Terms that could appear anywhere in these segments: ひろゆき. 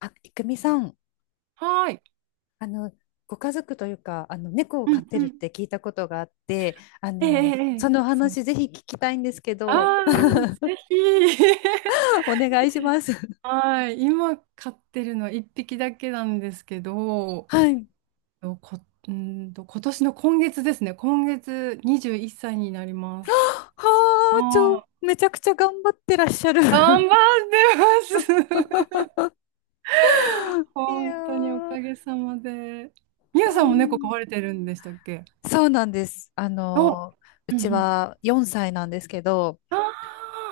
あ、いくみさん、はーい。あの、ご家族というか、猫をう飼っんてうるっん。て聞いたことがあって、えええええそえのおそう。話ぜひ聞きたいんですけど、ああ、ぜひ。お願いします。はい。今飼ってるのは1匹だけなんですけど、はい。とこ、うーんと、今年の今月ですね。今月21歳になります。はあ、あめちゃくちゃ頑張ってらっしゃる。あ、頑張 ってます。い本当におやかー、げさまで。みうゆさんも猫飼ん、われてるんでしたっけ？そうなんです。お、ううんうちん。は4歳なんですけど、あ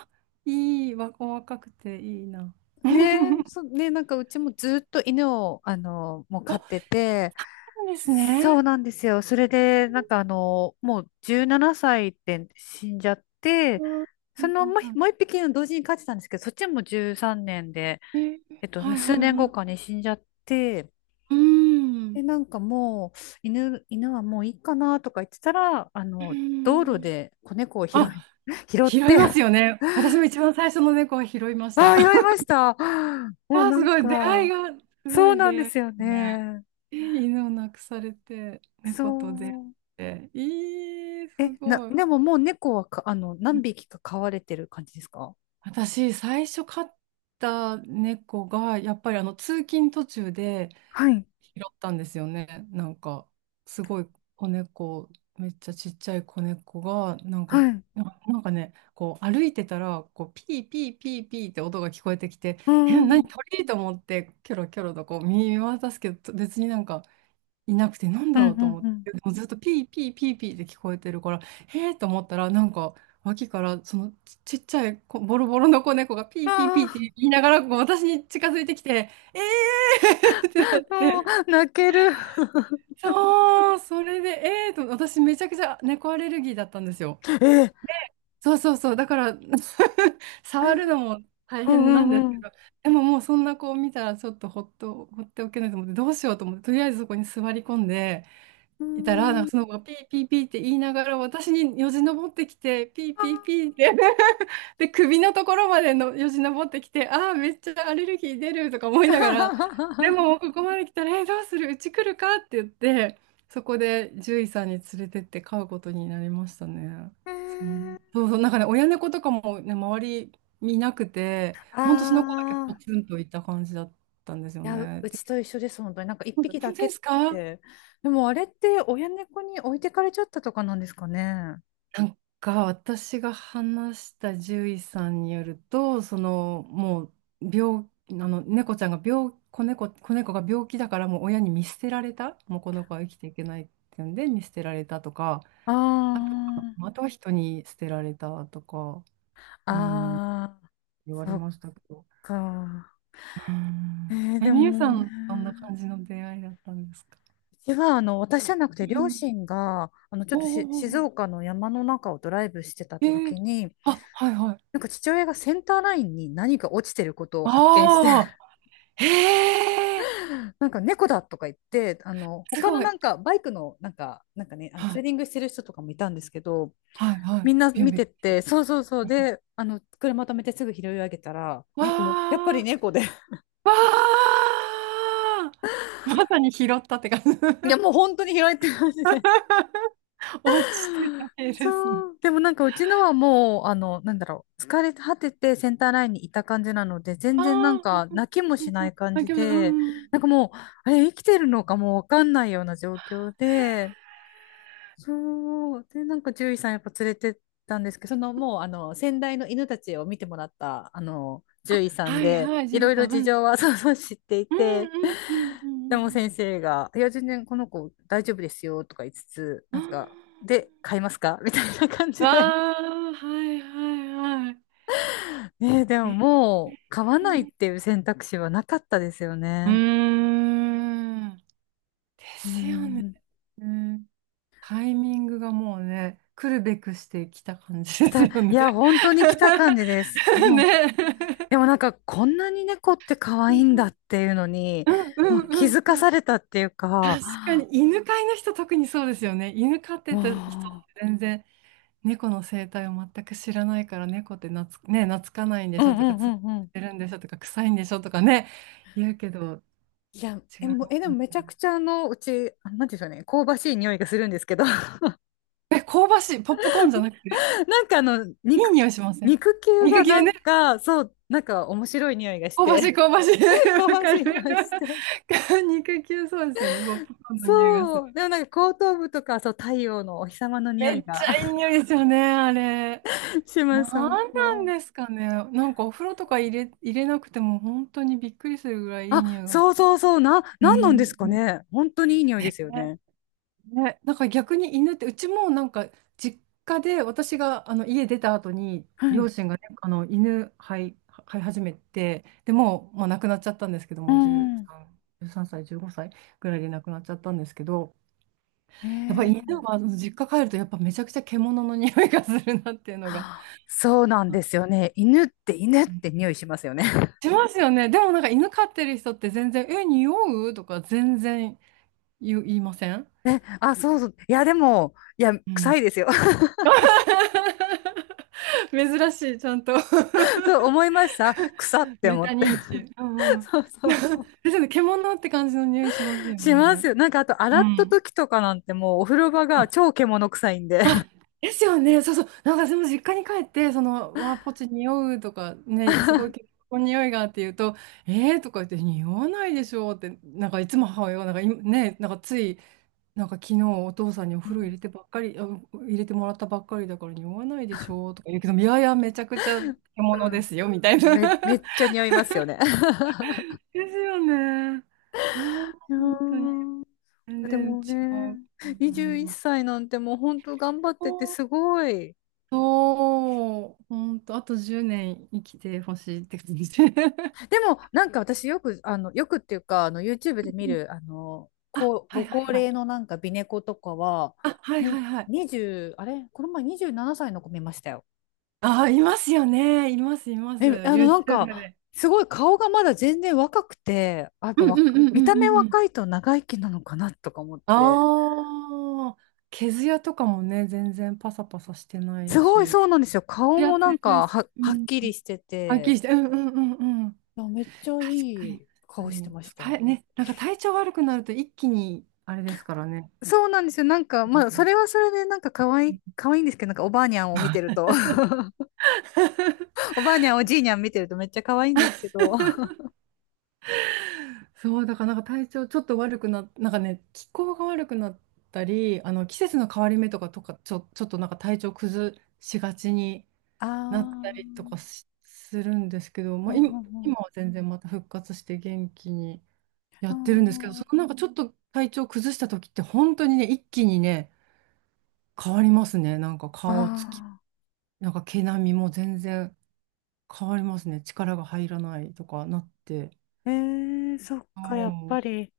あ、いい、わ、お若くていいな。ねえ、ねえ、なんかうちもずっと犬を、もう飼ってて、そうですそね。うなんですよ。それで、なんかもう17歳で死んじゃっうて、んはいそのはいはもう一匹の同時に飼ってたんですけど、そっちも13年で、いえーはいはい数年は後い。かに死んじゃって、うーで、ん。なんかもう、犬はもういいかなとか言ってたら、うー道路んで子猫を拾い、あ、拾っ拾いて、ますよね。私も一番最初の猫は拾いましあた。あ、拾いました。もうあ、なすんごい。出会いか、が、すごそういなん出で会いですよすね。ね。え犬を亡くされて、猫と出会っそう。て。えー、え、すごい。でももう猫はか、う何ん匹か飼われてる感じですか？私、最初飼った猫が、やっぱりあの通勤途中で、はい、拾ったんですよね。なんか、すごい子猫、めっちゃちっちゃい子猫が、なんはか、い。うな、なんかね、こう歩いてたら、こうピーピーピーピーって音が聞こえてきて、ーえ、ん、う何ん、鳥と思って、キョロキョロとこう見渡すけど、別になんかいなくて、なんうだん、ろうと思っうん。て、でもずっとピーピーピーピーって聞こえてるから、へえと思ったら、なんか、脇からちっちゃい子ボロボロの子猫がピーピーピーっあて言いながらこう私に近づいてきて、えーってなあ、もって。う、泣ける。そう、それで、私めちゃくちゃ猫アレルギーだったんですよ。え、そうそうそう、だから 触るのも大う変なん、んでうすけん、ど、でももうそんな子を見たらちょっとほっと、ほっておけないと思って、どうしようと思って、とりあえずそこに座り込んでういたら、ん。なんうーかそのん。子がピーピーピーって言いながら、私によじ登ってきて、ピーあピーピーってで、首のところまでのよじ登ってきて、ああ、めっちゃアレルギー出るとか思いー ながら、でももうここまで来たら、え、どうするうち来るかって言って、そこで獣医さんに連れてって飼うことになりましたね。えそう、ー、そうそう、なんかね、親猫とかもね、周り見なくて、あほんとその子だけポー。ツンといた感じだったんですよいや、ね。うちとで、一緒です、本当に。なんか一本匹だ当けでっすか？て。でもあれって親猫に置いてかれちゃったとかなんですかね。が私が話した獣医さんによると、そのもう病あの猫ちゃんが病子猫、子猫が病気だからもう親に見捨てられた、もうこの子は生きていけないっていうんで見捨てられたとか、ああとは人に捨てられたとか、あ、うん、ああ、言われそっましたけど。か。うえん。ー、え、でみゆさもね。ん、どんな感じの出会いだったんですか？私じゃなくて、う両ん親が、ちょっおーとしお静ーお岡の山の中をドライブしてたーえー時に、あ、はいはい。なんか父親がセンターラインに何か落ちてることを発見して、ああ、へえ、なんか猫だとか言って、す他のごない。んかバイクの、なんかね、はツーいリングしてる人とかもいたんですけど、はいはみい。んなビュン見ビュン。てて、そうそうそう、で、車止めてすぐ拾い上げたら、やっぱりわ猫で、ー、わー、まさに拾ったって感じ。いや、もう本当に拾えてますね。 落ちてた系ですね。そう。でもなんかうちのはもう、なんだろう。疲れ果ててセンターラインにいた感じなので、全ああ、然なんうんかうん泣きもしうなんうん。い感あ、餃じ子、うで、ん。なんかもう、あれ生きてるのかもうわかんないような状況で、そう。で、なんか獣医さんやっぱ連れてったんですけど、そのもうあの先代の犬たちを見てもらったあの獣医さんはいで、はい、ジいュろリいろさん。う事ん。情は そうそう知っていうて、んうんうでもんうん先生が、いや、全然この子大丈夫ですよとか言いつつ、うなんんうん。か、で、買いますかみたいな感あじで。あ、わー、はいはいはい。ねえ、でえももうー、買わないっていう選択肢はなかったですようーね。ん。でうすよね。ん。タイミングがもうね、来るべくしてきた感じ来ですた、いよね。や、本当に来た感じです。もうでね。もなんかこんなに猫って可う愛いんんだっていうのに、うんもう気うんづかうん。されたっていうか、確かに犬飼いの人特にそうですよね。犬飼ってた人っもて全然猫の生態を全く知らないから、猫ってなつ、ね、懐かないんでう、うしょん、うとか、ん、うつっん、うん。てるんでしょとか、臭いんでしょとかね言うけど、いや、違え、いまもう、え、ですもよめちね。ゃくちゃあ、なんていうんでしょうね、香ばしい匂いがするんですけど、え、香ばしいポップコーンじゃなくてなんかいい匂いしません？肉球肉が球 なん か、そう、なんか面白い匂いがし香ばて、しい、香ばしい。わ香ばかしる。い匂いして。肉球そうですよね。ポップコーンの匂いがする。そう、でもなんか後頭部とか、そう、太陽のお日様の匂めいっちが ゃいい匂いですよね、あれ。します、本なんなんで当。すかね。お風呂とか入れなくても本当にびっくりするぐらいいあ、い匂いがすそうる。そうそう、うなんなんですかん。ね。本当にいい匂いですよねね。ね、なんか逆に犬って、うちもなんか実家で私があの家出た後には両い。親がね、あの犬飼い、飼い始めて、でもう、まあ、亡くなっちゃったんですけどうも、13、ん。1歳、15歳ぐらいで亡くなっちゃったんですけど、えやっぱりー、犬はあの実家帰るとやっぱめちゃくちゃ獣の匂いがするなっていうのが。そうなんあ、ですよね。犬って匂いしますよね。しますよね。でもなんか犬飼ってる人って全然、え、匂うとか全然言いません？ え、あ、そうそう。いや、でも、いや、う臭ん。いですよ。珍しい、ちゃんと。そう思いました。臭ってメ思タって。認知。うんう ん。そう そでうそう。すよね、獣って感じの匂いしますよしますね。よ。なんか、あと、う洗ったん。時とかなんてもう、お風呂場があ、超獣臭いんで。ですよね。そうそう。なんかでも実家に帰って、その、わあ、ポチ匂うとかね、すごい結構匂いがって言うと、えーとか言って、匂わないでしょうって、なんかいつも母親が、なんかいね、なんかつい、なんか昨日お父さんにおう風呂入ん。れてばっかり、あ入れてもらったばっかりだから匂わないでしょうとか言うけど、いやいや、めちゃくちゃ獣うでん、すよ、みたいな。めっちゃ匂いますよね。ですよね。ああ、いや本当に。ー、全で然違もう。ね、う21ん歳なんてもう本当頑張っててそう、すごい。そう、ほんと、あと10年生きてほしいって感じ。で もなんか私よく、よくっていうか、YouTube で見る、あ、こう、はごいは高いはい。齢のなんか美猫とかは、あ、はいはいに、はい。20、あれこの前27歳の子見ましたよ。あー、いますよね。います、います。え、なん YouTube か、で。すごい顔がまだ全然若くて、あ、やっうぱんうんうんう見んうた目んうん。若いと長生きなのかなとか思って。ああ、毛艶とかもね、全然パサパサしてないすごいし。そうなんですよ。ツ顔ヤもツなヤんでかす。うはっん。きりしてはっきて。りして、うんうんうんうん。あ、めっちゃい確かに、確いか顔してに。ましそう体た。ね、なんか体調悪くなると一気にあれですからね。そうなんですよ。なんか、まあ、それはそれで、なんか可愛い、可愛いんですけど、なんかおばあにゃんを見てると、おばあにゃん、おじいにゃん見てるとめっちゃ可愛いんですけど。あ、そう、だからなんか体調ちょっと悪くなっ、なんかね、気候が悪くなったり、あの季節の変わり目とか、ちょっとなんか体調崩しがちになっあ、たりとかしするんですけど、うまあ、ん、今、う今ん、は全然また復活して元気にやうってるんですけど、ん。そのなんかちょっと体調崩した時って本当にね、一気にね、変わりますね。なんかあ顔つき、あ。あ、なんか毛並みも全然変わりますね。力が入らないとかなって。えー、そっそか、やっぱう、り、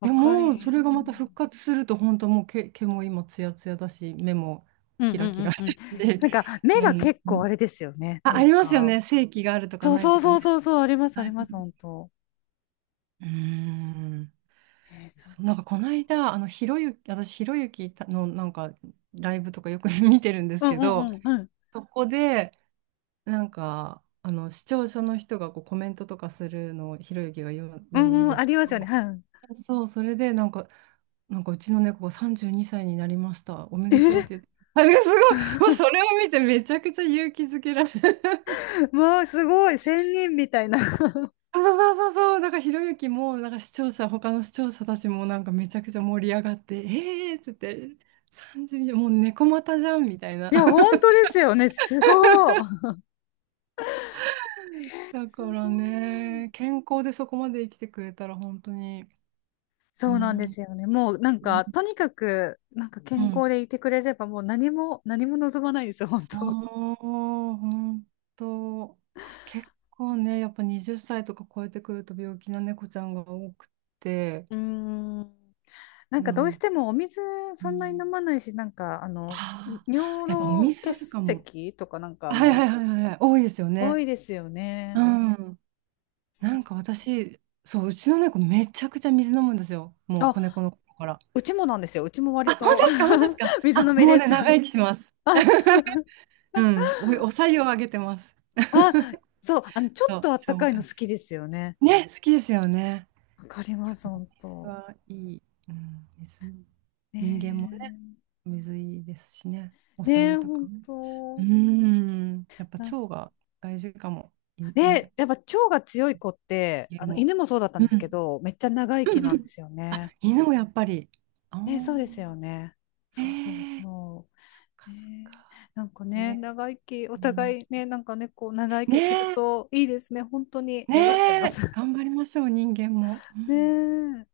わでかも、そり、れがうまた復ん、活すると、本当もう毛も今ツヤツヤだし、目もうん、キラうキラん、だうん、うん。し、なんか、う目がん、結構あれですよね。なあんりますよか、ね。正気があるとかそうないそとうかそうね。そうそう、あります、あはりい、ます、本当。うん。えー、そっそう、なんかこか。の間、あの、ひろゆき、私、ひろゆきのなんかライブとかよく 見てるんでうすん、けうど、ん、うん、うん。そこで、なんか、あの、視聴者の人がこうコメントとかするのをひろゆきが読む、う読むんん、うでん、あすけりますよね。ど、はい。そう、それでなんか、なんかうちの猫が32歳にさいになりました。おめえでとうってー 言って。あ、すごい。もうそ れを見てめちゃくちゃ勇気づけられる。まあ、すごい、仙人みたいな。そうそうそうそう。なんかひろゆきも、なんか視聴者、他の視聴者たちもなんかめちゃくちゃ盛り上がって、えーっつって、32、もう猫股じゃんみたいな。いや、本当ですよね。すごい。だかすらごね、い。健康でそこまで生きてくれたら本当に、うそうなんでん、すよね。もうなんか、とにかく、なんかう健ん。康でいてくれれば、もう何も、何も望まないですよ、本当。おー、本当。結構ね、やっぱ20歳とか超えてくると病気な猫ちゃんが多くて、うーん。なんうかどうしん。てもお水うそんなに飲ん、まないし、なんか、ああ、尿やっぱお路店あ結るかも。石とかなんか、はいはいはいはいはい、多いですよ多ね。いですようね。ん。うん、なそんう。か私、そう、うちの猫めちゃくちゃ水飲むんですよ。もうあ、子猫の頃から。うちもなんですよ。うちも割あ、本当と ですか、本当ですか。あ、水飲みもうでね、す。長生きします。うん。お白湯をあげてます。あ、そう、ちょそっとう、あった消かい化。の好きですよね。ね、好きですよね。わかりまやす、っぱ本水当。はいい。うん、水。人間もね、ね水いいですしね。おえ、ね白え、湯とか本ね。う当。ん。やっぱなん、腸が大事かも。いねね。え、やっぱ腸が強い子って、家も。犬もそうだったんうん。ですうけど、めっちゃ長生んきなうんでん。すよあ、ね。犬もやっぱり。あねえ、そうですよあ。ね。そうそうええ、そそっう。かそっか。ねえ、なんかえね、え、長生き、おうん、互いね、なんかね、こう、長生きねするえ。といいですね。本当にね願ってます。え。頑張りましょう、人間も。うねんえ。